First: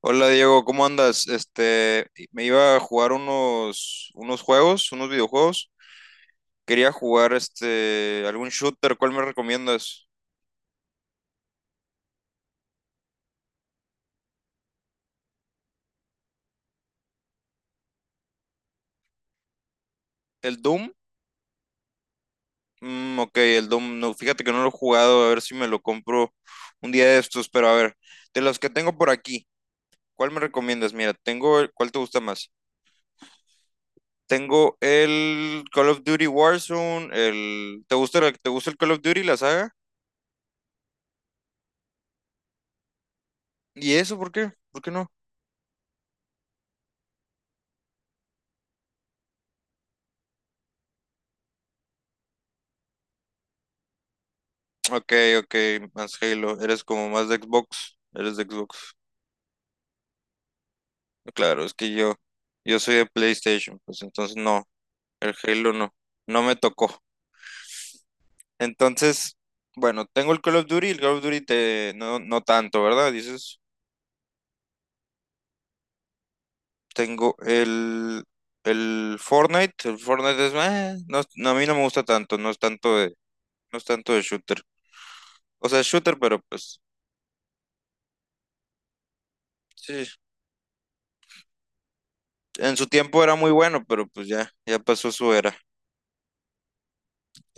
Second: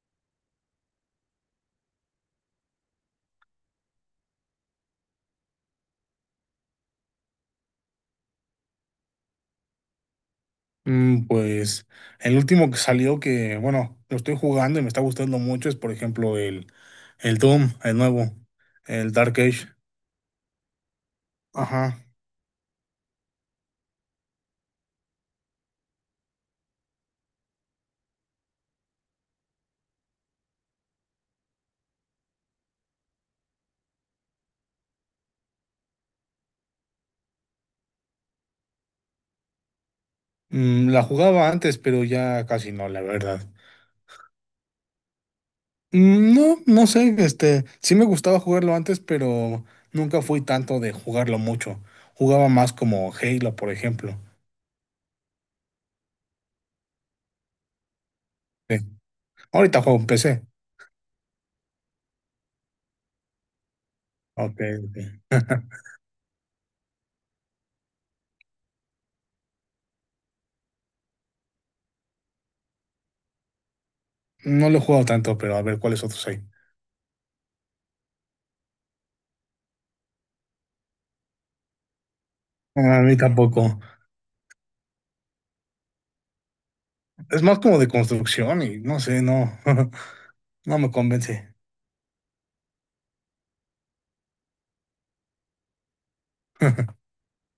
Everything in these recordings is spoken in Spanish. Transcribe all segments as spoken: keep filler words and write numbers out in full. Hola Diego, ¿cómo andas? Este, me iba a jugar unos, unos juegos, unos videojuegos. Quería jugar este, algún shooter, ¿cuál me recomiendas? Mm, Pues el último que salió que, bueno, lo estoy jugando y me está gustando mucho es, por ejemplo, el, el Doom, el nuevo, el Dark Age. ¿El Doom? Ajá. Mm, ok, el Doom, no, fíjate que no lo he jugado, a ver si me lo compro un día de estos, pero a ver, de los que tengo por aquí, ¿cuál me recomiendas? Mira, tengo, el- ¿cuál te gusta más? Tengo el Call of Duty Warzone, el, ¿te gusta, el- te gusta el Call of Duty, la saga? Mm, la jugaba antes, pero ya casi no, la verdad. ¿Y eso por qué? ¿Por qué no? Mm, no, no sé, este, sí me gustaba jugarlo antes, pero nunca fui tanto de jugarlo mucho. Jugaba más como Halo, por ejemplo. Ok, ok, más Halo. Eres como más de Xbox. Eres de Sí. Xbox. Ahorita juego en P C. Claro, es que yo, yo soy de PlayStation, pues entonces Ok, no, ok. el Halo no, no me tocó. Entonces, bueno, tengo el Call of Duty, el Call of Duty te, no, no tanto, ¿verdad? Dices, No lo he jugado tanto, pero a ver cuáles otros hay. tengo el, el Fortnite, el Fortnite es, "Meh", no, no, a mí no me gusta tanto, no es tanto Ah, a de, mí no tampoco. es tanto de shooter. O sea, es shooter, pero pues, Es más como de construcción y no sé, no, sí, no me convence. en su tiempo era muy bueno, pero pues ya, ya pasó su era.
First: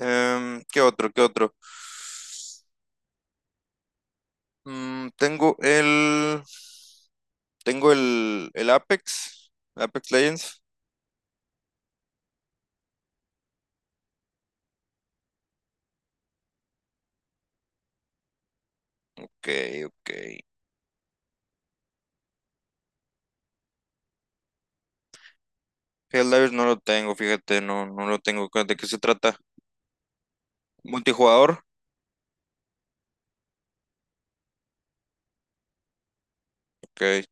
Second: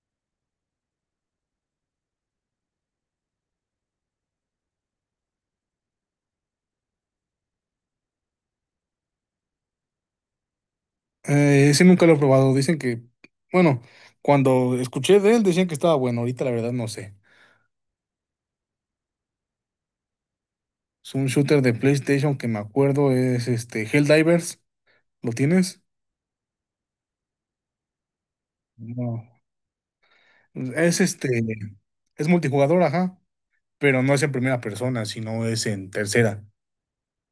Em, ¿qué otro? ¿Qué otro? Mm, tengo el. Tengo el, el Apex. Apex Legends. Eh, sí, nunca lo he probado. Dicen que, bueno, cuando escuché de él decían que estaba bueno. Ahorita la verdad no sé. Ok, ok. Es un shooter de PlayStation que me acuerdo es este Helldivers. ¿Lo tienes? Helldivers no lo tengo, fíjate, no, no lo tengo. ¿De qué se No. trata? Es este, ¿Multijugador? es multijugador, ajá, pero no es en primera persona, sino es en tercera. Ok.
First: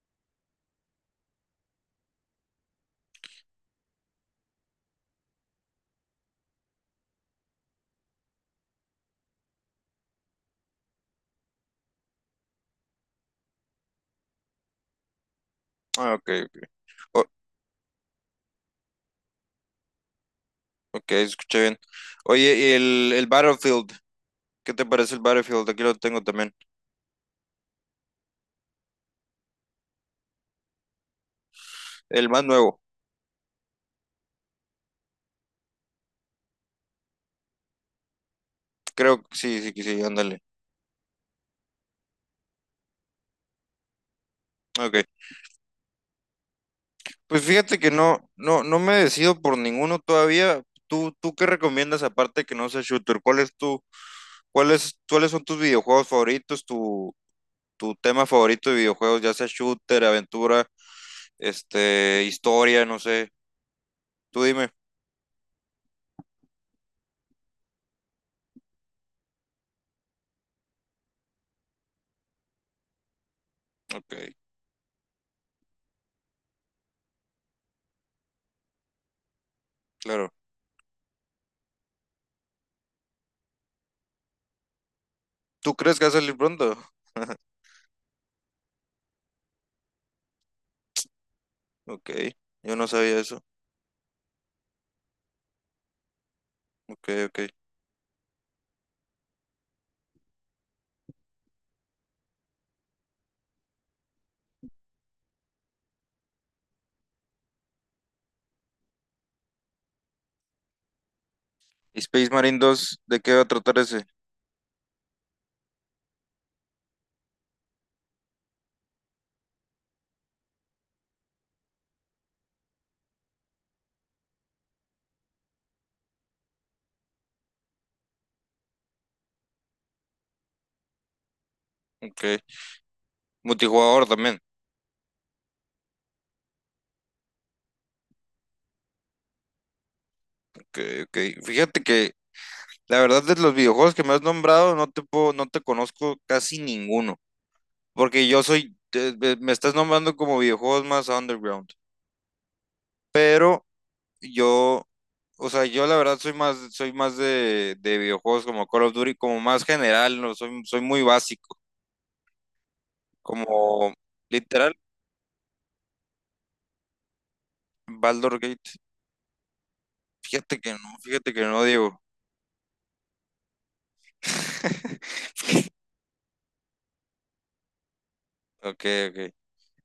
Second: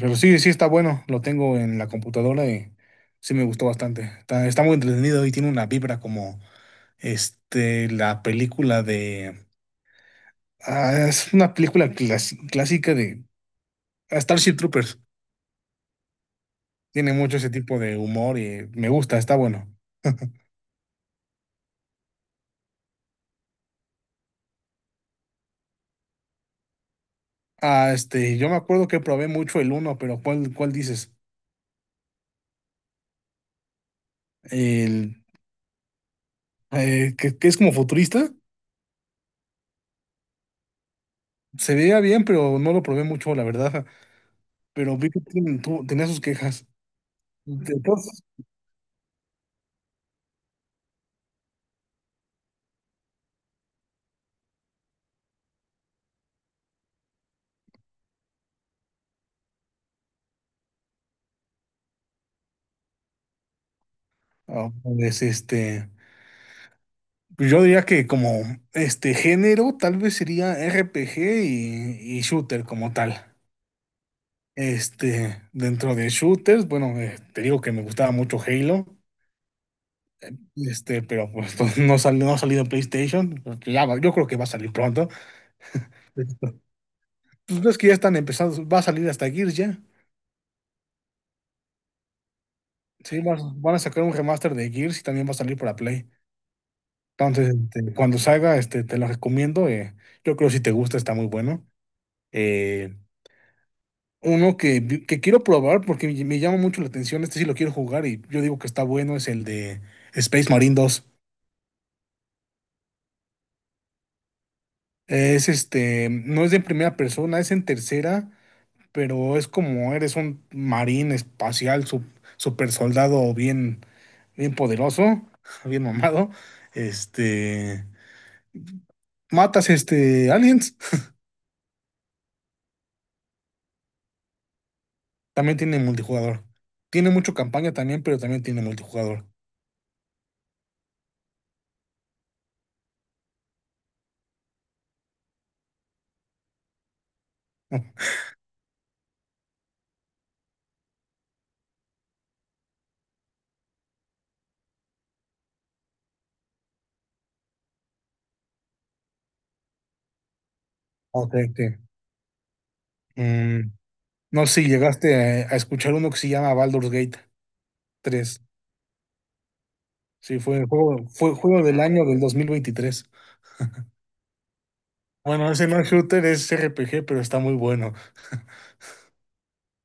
Pero sí, sí está bueno. Lo tengo en la computadora y sí me gustó bastante. Está, está muy entretenido y tiene una vibra como este, la película de ah, es una película clas- clásica de ah, Starship Troopers. Ah, ok, ok. Tiene O- mucho ese tipo de humor y me gusta, está bueno. ok, escuché bien. Oye, y el, el Battlefield. ¿Qué te parece el Battlefield? Aquí lo tengo también. Ah, este, yo me acuerdo que probé mucho el uno, pero ¿cuál, cuál dices? El más nuevo. El eh, que, que es como futurista. Creo que sí, sí, que sí, ándale. Se veía bien, pero no lo probé mucho, la verdad. Ok. Pero vi que tiene- tu- tenía sus quejas. Pues fíjate que no, no, no me decido por ninguno todavía. ¿Tú, tú qué recomiendas aparte que no sea shooter? ¿Cuál es tu ¿Cuáles, cuáles son tus videojuegos favoritos, tu, tu tema favorito de videojuegos, ya sea shooter, aventura, este, historia, no sé? Tú dime. Ah, pues este, pues yo diría que como este género tal vez sería R P G y, y shooter como tal. Ok, Este, dentro de shooters, bueno, eh, te digo que me gustaba mucho Halo, claro. este, pero pues, pues, no salió, no ha salido en PlayStation, porque ya va- yo creo que va a salir pronto. ¿Tú crees que va a salir Pues pronto? ves que ya están empezando, va a salir hasta Gears ya. Ok, yo no sabía Sí, va- eso. van a sacar un remaster de Gears y también va a salir para Play. Ok, ok. Entonces, este, cuando salga, este, te lo recomiendo. Eh, yo creo que si te gusta está muy bueno. Eh, Uno que, vi- que quiero probar porque me, me llama mucho la atención, este sí lo quiero jugar y yo digo que está bueno, es el de Space Marine dos. ¿Y Space Marine dos, de qué va a tratar ese? Es este, no es de primera persona, es en tercera, pero es como eres un marín espacial, sup- super soldado bien, bien poderoso, bien mamado. Este, matas este aliens, Ok. Multijugador también. también tiene multijugador. Tiene mucho campaña también, pero también tiene multijugador. Ok, ok. Fíjate que la verdad de los videojuegos que me has nombrado, no te puedo, no te conozco casi ninguno. Oh, Porque yo soy, te- me me estás nombrando como videojuegos más underground. Pero Yo, o sea, yo la verdad soy más, soy más de, de videojuegos como Call of Duty, como más general, no, soy, soy muy ok, básico, ok. como No sé si literal, llegaste a, a escuchar uno que se llama Baldur's Gate Baldur's tres Gate. Sí, fue Fíjate el que no, juego, fíjate fue que no, juego del Diego. año del dos mil veintitrés. Bueno, ese no es shooter, es R P G, pero está muy bueno. Ok, ok.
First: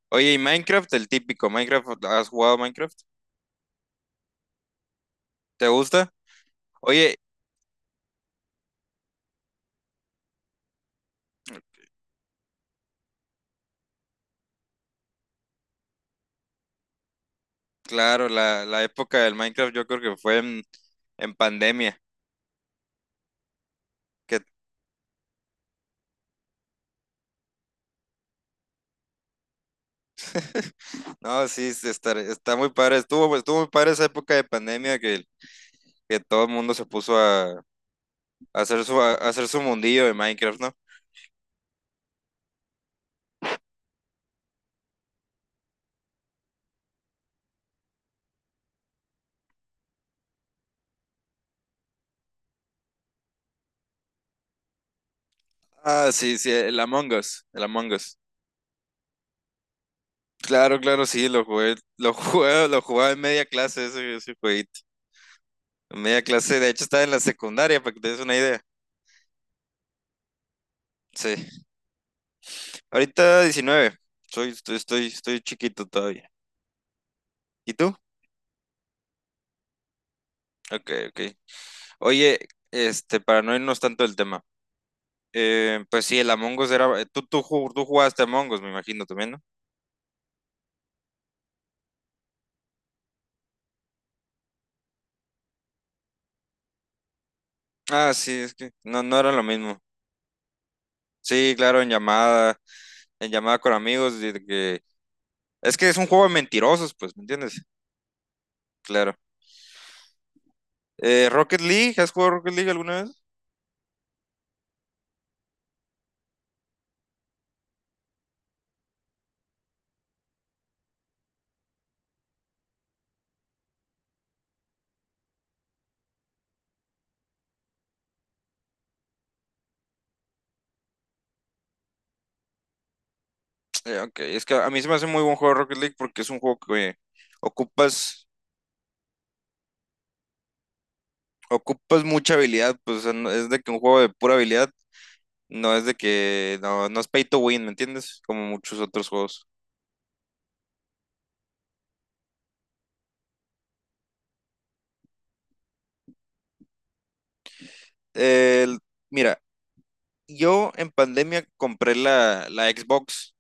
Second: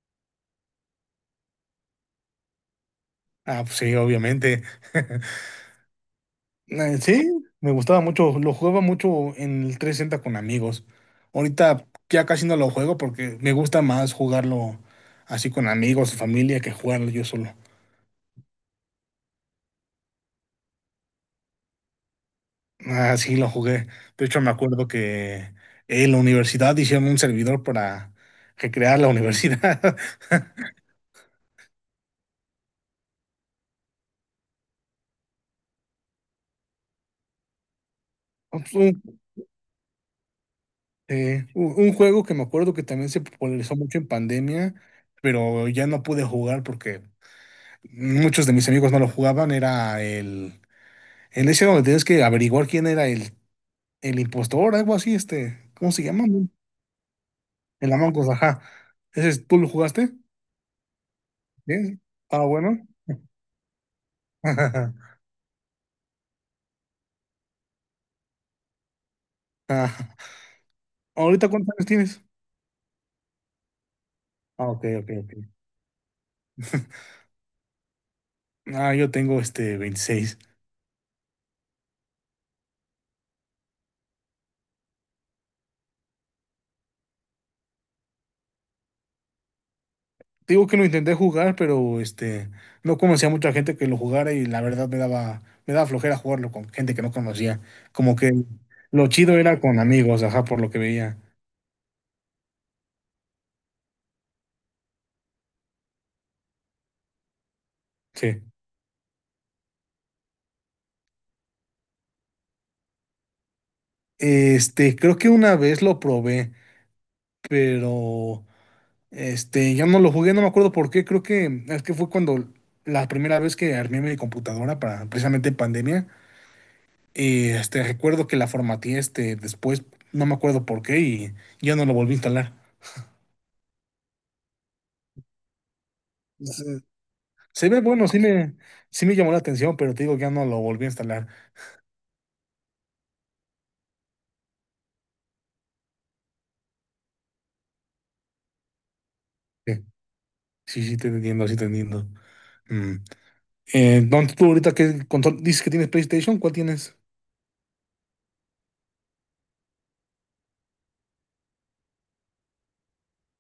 Oye, ¿y Minecraft? El típico, Minecraft, ¿has jugado Minecraft? Ah, pues sí, obviamente. ¿Te gusta? Eh, Oye, Sí, me gustaba mucho, lo jugaba mucho en el trescientos sesenta con amigos. Ahorita ya casi no lo juego porque me gusta más jugarlo así con amigos, familia, que jugarlo yo solo. claro, la, la época del Minecraft yo creo que fue en, en pandemia. Ah, sí, lo jugué. De hecho, que- me acuerdo que en la universidad hicieron un servidor para recrear la universidad. No, sí, sí, está, está muy padre. Estuvo, estuvo muy padre esa época de pandemia que que todo el mundo se puso a, a hacer su, a Un, hacer su mundillo de Minecraft, ¿no? eh, un- un juego que me acuerdo que también se popularizó mucho en pandemia, pero ya no pude jugar porque muchos de mis amigos no lo jugaban. Era el, el ese donde tienes que averiguar quién era el, el impostor, algo así, este, ¿cómo se Ah, llama? sí, ¿No? sí, el Among Us, el Among El Us. Among Us, ajá. Ese, es- ¿tú lo jugaste? Claro, claro, sí, lo jugué, ¿Bien? lo Ah, jugué, lo ¿bueno? jugaba en media clase ese, ese jueguito. En media clase, de hecho estaba en la secundaria, para que te des una idea. Ah, Sí. ¿ahorita cuántos años tienes? Ahorita diecinueve. Soy, Ah, estoy, ok, estoy, ok, ok. estoy chiquito todavía. ¿Y tú? Ah, yo tengo este veintiséis. Ok, ok. Oye, este, para no irnos tanto del tema. eh, pues sí, el Among Us era. Tú, tú, ju- tú jugaste Among Us, me imagino también, ¿no? Digo que lo intenté jugar, pero este no conocía mucha gente que lo jugara y la verdad me daba, me daba flojera jugarlo con gente que no conocía. Ah, Como sí, que es que no, lo no era chido lo era mismo. con amigos, ajá, por lo que veía. Sí, claro, en llamada, en llamada con amigos, de que es que es un juego de mentirosos, pues, ¿me entiendes? Sí. Claro. Eh, Rocket League, ¿has jugado Rocket League alguna vez? Este, creo que una vez lo probé, pero este, ya no lo jugué, no me acuerdo por qué. Creo que es que fue cuando la primera vez que armé mi computadora para precisamente en pandemia. Y este, recuerdo que la formateé este, después, no me acuerdo por qué, y ya no lo volví a instalar. Eh, ok, es que a mí se me hace muy buen juego Rocket League porque es un juego Se, que se ve bueno, sí ocupas, me, sí me llamó la atención, pero te digo que ya no lo volví a instalar. ocupas mucha habilidad, pues, o sea, no- es de que un juego de pura habilidad, no es de que, no, no es pay to win, ¿me entiendes? Como muchos otros juegos. Sí, sí, sí, te entiendo, sí, te entiendo. Mm. Eh, don, tú ahorita qué control dices que tienes PlayStation, ¿cuál tienes? El- mira, yo en pandemia compré la, la Xbox.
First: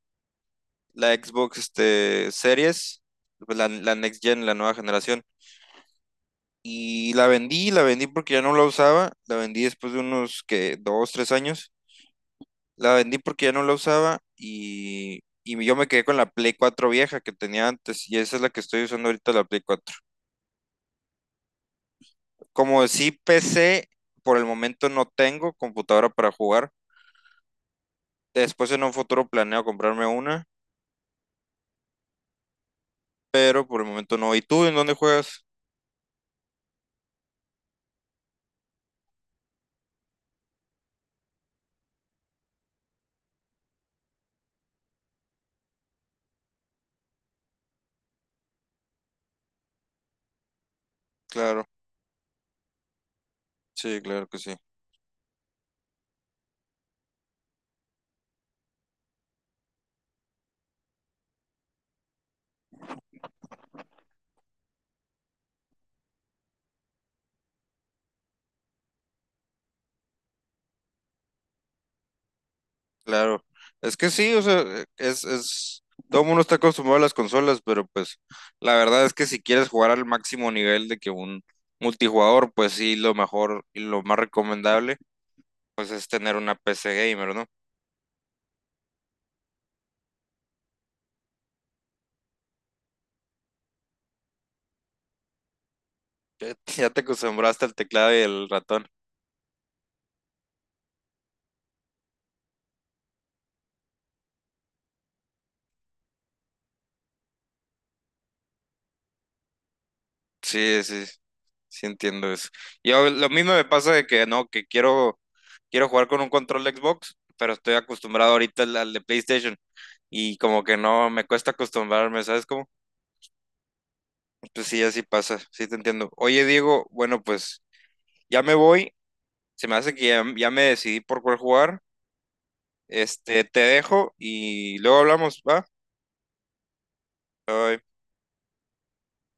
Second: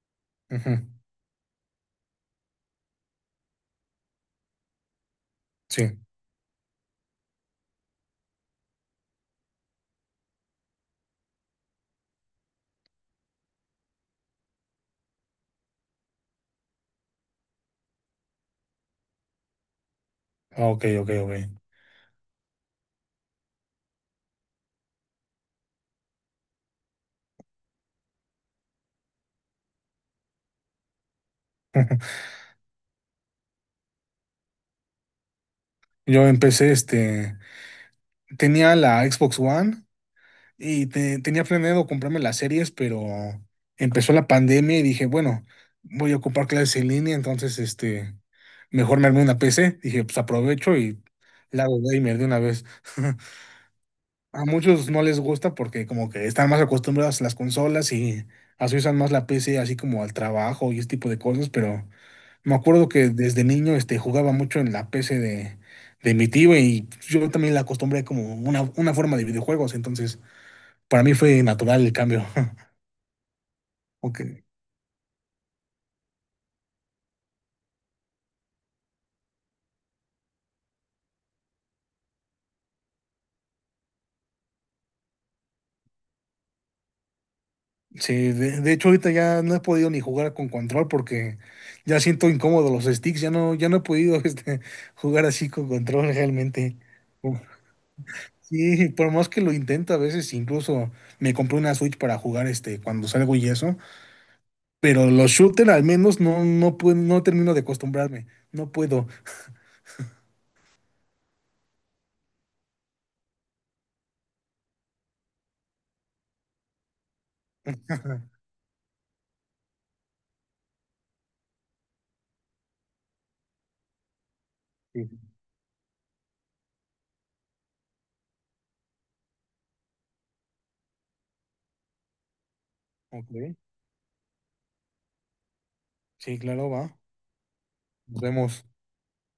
Ujú, La Xbox este, Series, pues, la, la Next Gen, la nueva generación. sí. Y la vendí, la vendí porque ya no la usaba, la vendí después de unos que dos, tres años, la vendí porque ya no la usaba y, y yo me quedé con la Play cuatro vieja que tenía antes y esa es la que estoy usando ahorita, la Play cuatro. Ah, ok, ok, ok. Como sí P C, por el momento no tengo computadora para jugar, después en un futuro planeo comprarme una, pero por el momento no. ¿Y tú en dónde juegas? Yo empecé, este, tenía la Xbox One. Y te- tenía planeado comprarme las series, pero empezó la pandemia y dije, bueno, voy a ocupar clases en línea, entonces este, mejor me armé una P C. Dije, pues aprovecho y la Claro, hago gamer de una vez. sí, claro que A sí. muchos no les gusta porque como que están más acostumbrados a las consolas y así usan más la P C así como al trabajo y ese tipo de cosas, pero me acuerdo que desde niño este, jugaba mucho en la P C de, de mi tío y yo también la acostumbré como una, una forma de videojuegos, entonces para mí fue natural el cambio. Claro, es que sí, o Okay. sea, eh, es, es, todo el mundo está acostumbrado a las consolas, pero pues la verdad es que si quieres jugar al máximo nivel de que un multijugador, pues sí, lo mejor y lo más recomendable, pues es tener una P C gamer, ¿no? Sí, de, de hecho ahorita ya no he podido ni jugar con control porque ya siento incómodo los sticks, ya no, ya no he podido este, jugar así con control Ya, realmente. ya te Uf, acostumbraste al teclado y el ratón. sí, por más que lo intento a veces, incluso me compré una Switch para jugar este cuando salgo y eso, pero los shooters al menos no, no puedo, no termino de acostumbrarme, no puedo. Sí, sí, sí entiendo eso. Yo lo mismo me pasa de que no, que quiero, quiero jugar con un control de Xbox, pero estoy acostumbrado ahorita al, al de PlayStation y como que no, me cuesta acostumbrarme, ¿sabes cómo? Pues sí, así Sí, pasa, sí te entiendo. Oye, Diego, bueno, pues ya me voy, se me hace que ya, ya me decidí por cuál jugar. Este, ok. te dejo y luego hablamos, ¿va? Sí, claro, va. Bye. Nos vemos.